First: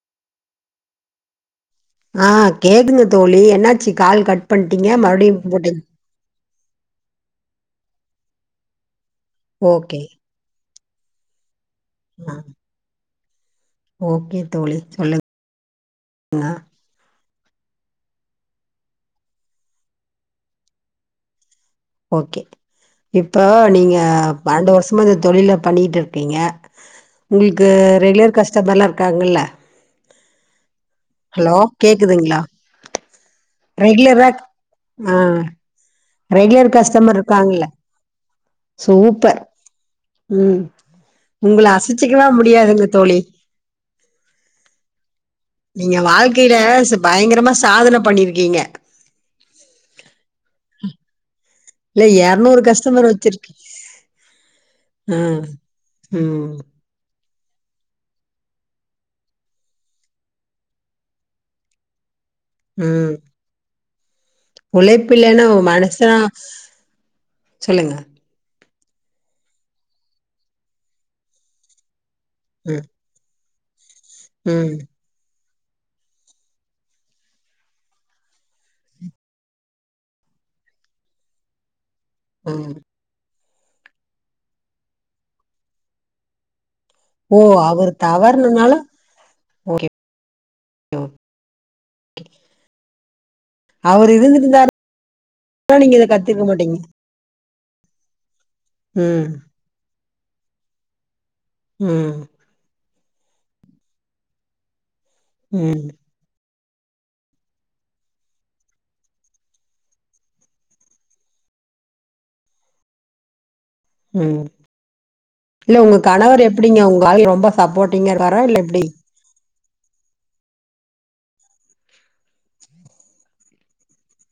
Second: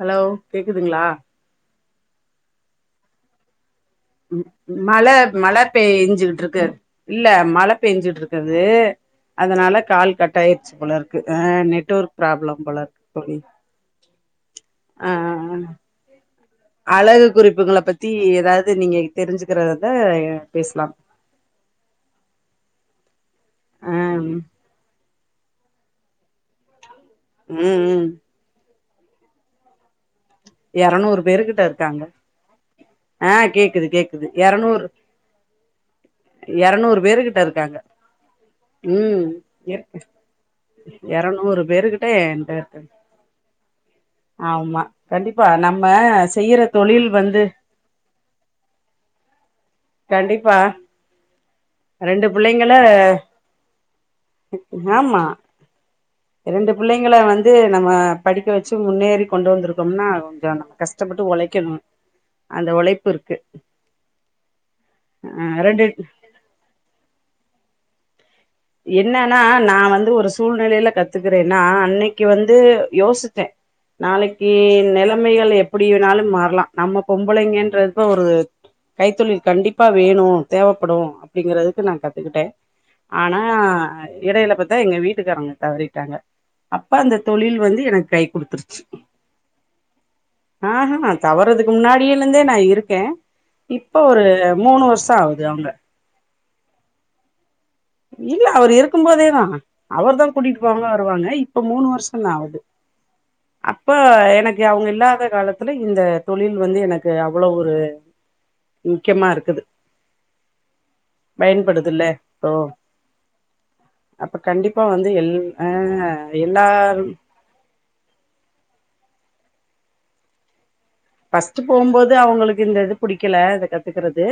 Hello கேக்குதுங்ளா? ஆ கேக்துங்க தோழி என்ன மழ மழ பேஞ்சுகிட்ருக்கு இல்ல மழ பேஞ்சுட்ருக்கது அதுனால ஓகே கால் கட்டாயிர்ச்சு போலருக்கு ஆ நெட் வொர்க் ஆ ப்ராப்ளம் போலருக்கு தோழி ஓகே தோழி ஆ சொல்லுங்க அழகு குறிப்புங்கள பத்தி எதாது நீங்க தெரிஞ்சுக்கிறத பேசலா ஓகே இப்ப ஆ நீங்க ம் பன்னெண்டு வருஷமா இந்த தொழில பண்ணிட்டிரு பீங்க உங்களுக்கு ம் ரெகுலர் கஸ்டமர்லா இருக்காங்கல்ல எரநூறு பேரு ஹலோ கிட்ட இருக்காங்க கேக்குதுங்களா ஆ கேக்குது கேக்குது ரெகுலரா எரநூறு ஆ ரெகுலர் எரநூறு கஸ்டமர் பேருகிட்ட இருக்காங்கல்ல இருக்காங்க உம் சூப்பர் எறக்கு ம் எரநூறு உங்கள பேருக்கிட்ட அசச்சிக்கவே ஏன்ட்ட இருக்கு முடியாதுங்க தோழி ஆமா கண்டிப்பா நம்ம நீங்க வாழ்க்கையில செய்யிற ச தொழில் வந்து பயங்கரமா சாதன பண்ணிருக்கீங்க கண்டிப்பா இல்ல ரெண்டு எரநூறு புள்ளைங்கள கஸ்டமர் வச்சிருக்கீ ஆ ஆமா ம் ரெண்டு புள்ளைங்கள வந்து நம்ம படிக்க வச்சி முன்னேறி கொண்டு வந்துருக் கொம்னா கொஞ்சொ கஷ்டப்பட்டு ஒழைக்கனு ம் உழைப்பில்லனா அ ஒ ரெண்டு மனுசனா சொல்லுங்க என்னனா நா வந்து ஒரு சூழ்நெலைல கத்துகிறேன்னா அன்னை க்கி வந்து ம் யோசுச்சே நாளக்கி ம் நெலமைகள் எப் பிடி வேணாலு மாற்லா நம்ம பொம்பளைங்கன்றப்பொ ஒரு கைத்தொழில் கண்டிப்பா வேணு தேவப்படு அப்டிங்கிறதுக்கு நா கத்துக்கிட்டே ம் ஆனா இடைல பாத்தா எங்க வீட்டுக்காரவுங்க தவறிட்டாங்க அப்ப அந்த ஓ தொழில் வந்து அவரு எனக் கை தவறுனனால குடுத்துருச்சு ஓகே ஆஹா தவறதுக்கு முன்னாடியிலிந்தே நா இருக்கே இப்போ அவரு ஒரு மூணு வர்ஷோ ஆவுது அவுங்க திருமாட்டீங் இல்ல அவர் இருக்கும் ம் போதேதா அவர் தா கூட்டிட்டு போவாங்க வருவாங்க இ இப்ப மூணு ம் வருஷொந்தா ஆவுது அப்ப எனக்கு அவுங்க இல்லாத காலத்துல ம் இந்த தொழில் வந்து எனக்கு அவ்ளொ ஒரு முக்கியமா இருக்குது பயன்படுதுல்ல இப்போ அப்ப ம் கண்டிப்பா வந்து எல் ஆ எல்லாரு சப்போட்டிங்கா இருப்பாரா இல்ல எப்டி? ஃபஸ்ட்டு‌ போம்போது அவுங்களுக்கு இந்த இது புடிக்கல இத கத்துக்குறது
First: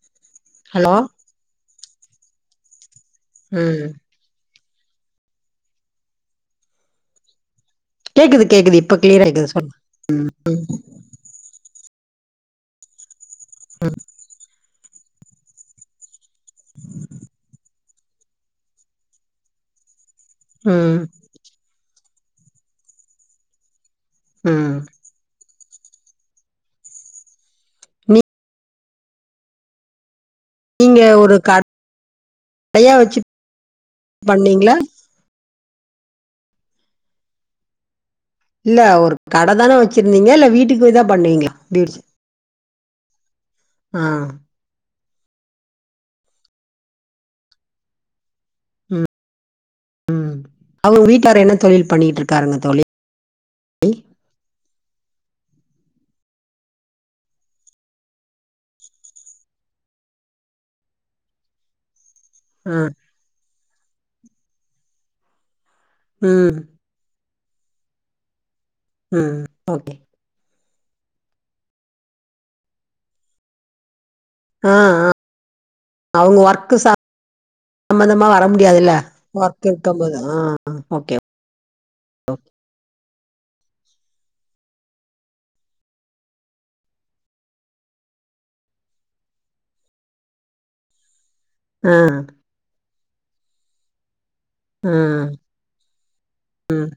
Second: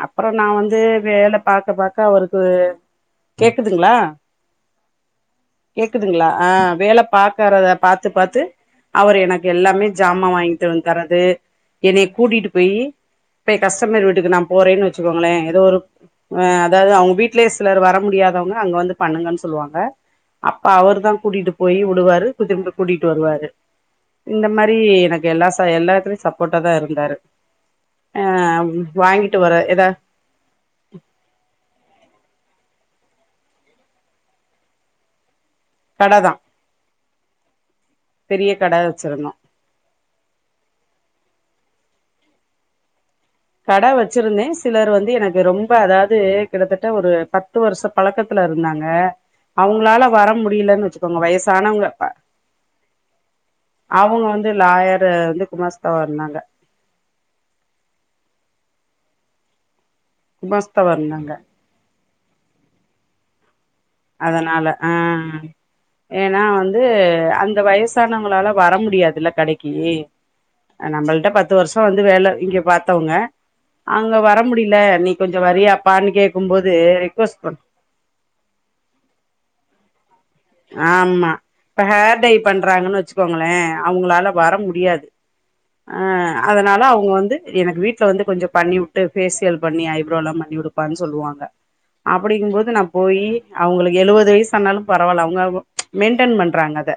அ ப்புறொ நா வந்து ஹலோ வேல பாக்க பாக்க அவருக்கு ம் கேக்குதுங்ளா? கேக்குதுங்ளா ஆ வேல பாக்கறத பாத்து பாத்து கேக்குது கேக்குது இப்ப அவர் கிளியரா எனக்கு கேக்குது சொல்லுங்க எல்லாமே ஜாமா வாங்கிட்டுவந் தரது என்னய கூட்டிட்டு போயி போய் கஸ்டமர் வீட்டுக்கு நா போறேன்னு வச்சுக்கோங்களே எதோ ஒரு ஆ அதாவுது அவுங் வீட்லயே சிலர் வர முடியாதவுங்க அங்க வந்து பண்ணுங்கன் சொல்வாங்க அப்ப ம் அவர் தா கூட்டிட்டு போயி உடுவாரு கு திரும்ப கூட்டிட்டு வருவாரு இந்த ம் மாரி எனக்கு எல்லா டா எல்லாத்துலய் சப்போட்டாதா இருந்தாரு நீ ஆ ம் வாங்கிட்டு வர எதா நீங்க ஒரு கடையா வச்சி பண்ணிங்ளா? கடதா கட இல்ல ஒரு வச்சிருந்தோ கடதான வச்சிருந்தீங்க இல்ல வீட்டுக்கு போய் தா பண்ணிங்ளா பியூட்டிச கட வச்சிருந்தே சிலர் வந்து எனக்கு ரொம்ப அதாவுது கிட்டத்தட்ட ஒரு பத்து வருஷோ பழக்கத்துலருந்தாங்க ம் அவுங்ளால வர ம் முடியலன் அவங்க வச்சுக்கோங்க வீட்டாரு என்ன வயசானவுங்க தொழில் அப்ப பண்ணிட்டு இருக்காருங்க தோழி அவுங்க வந்து லாயாருந்து குமஸ்தாவா இருந்தாங்க குமாஸ்தாவா இருந்தாங்க ஆ அதனால ஆ ஏனா ம் வந்து அந்த வயசானவுங்களால வர மு முடியாதில்ல ம் கடைக்கி ஓகே அ நம்மள்ட்ட பத்து வருஷோ வந்து வேல இங்க பாத்தவுங்க அங்க வர ஆ முடியில ஆ நீ கொஞ்சோ வரியாப்பான் கேக்கு போது ரெக்வஸ்ட் பண் சம்மந்தமா வர முடியாதில்ல வொர்க் இருக்கம் போது ஆ ஓகே ஆமா இப்ப ஹேர் டை பண்றாங்கன் வச்சுக்கோங்களே அவுங்களால வர முடியாது ஆ அதனால அவுங்க வந்து எனக்கு வீட்ல வந்து கொஞ்சோ பண்ணி வுட்டு ஃபேசியல் பண்ணி ஐப்ரோ லா பண்ணி வுடு பான் சொல்லுவாங்க ஆ அப்படிருக்கு போது நா போய் அவுங்களுக்கு எழுவது வயஸ் ஆனாலு பர ஆ பரவால அவுங்க மெயின்டென் பண்றாங்க அத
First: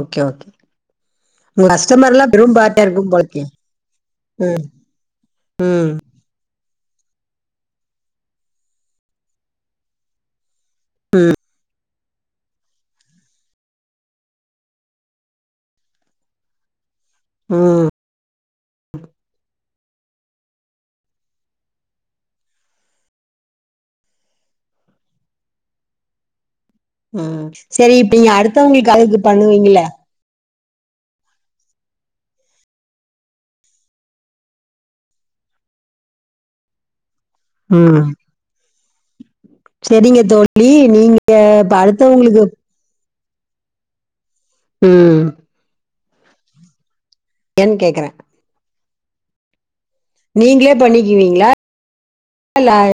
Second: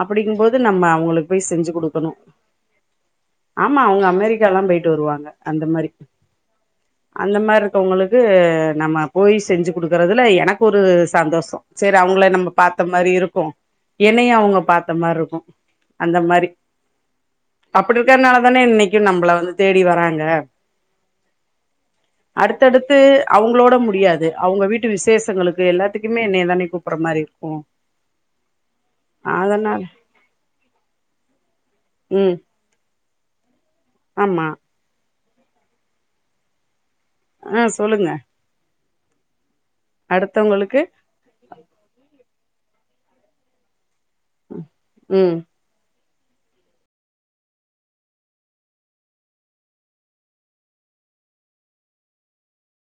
ஓகே அப்படிங்கு ஓகே போது நம்ம அவுங்களுக்கு போய் உங்க செஞ்சி குடுக்கனு கஸ்டமர்லா பெரும் பாட்டா இருக்கும் போலக்கே ஆமா அவுங்க அமெரிக்கா எல்லா ம் போய்ட் டு வருவாங்க அந்த மாரி ம் அந்த மாரி இருக்கவங்களுக்கு நம்ம போய் செஞ்சி குடுக்கறதுல எனக்கு ஒரு சந்தோஷோ செரி அவுங்கள நம்ப பாத்த மாரி இருக்கு என்னையு அவுங்க பாத்த மாரி இருக்கு அந்த மாரி ம் அப்டி இருக்கனால தானே இன்னைக்கு நம்பள வந்து தேடி வராங்க அடுத்தடுத்து அவுங்களோட முடியாது அவுங்க வீட்டு விசேஷங்களுக்கு எல்லாத்துக்குமே என்னய தானே கூப்பற மாரி ம் இருக்கு செரி இப்ப நீங்க அடுத்தவங்களுக்கு அழகு பண்ணுவீங்கில்ல அதனால ம் ஆமா ஆ சொல்லுங்க செரிங்க தோழி அடுத்தவங்களுக்கு நீங்க இப்ப அடுத்தவங்களுக்கு ம் ஏன் கேக்கற நீங்ளே பண்ணிக்குவீங்ளா இல்ல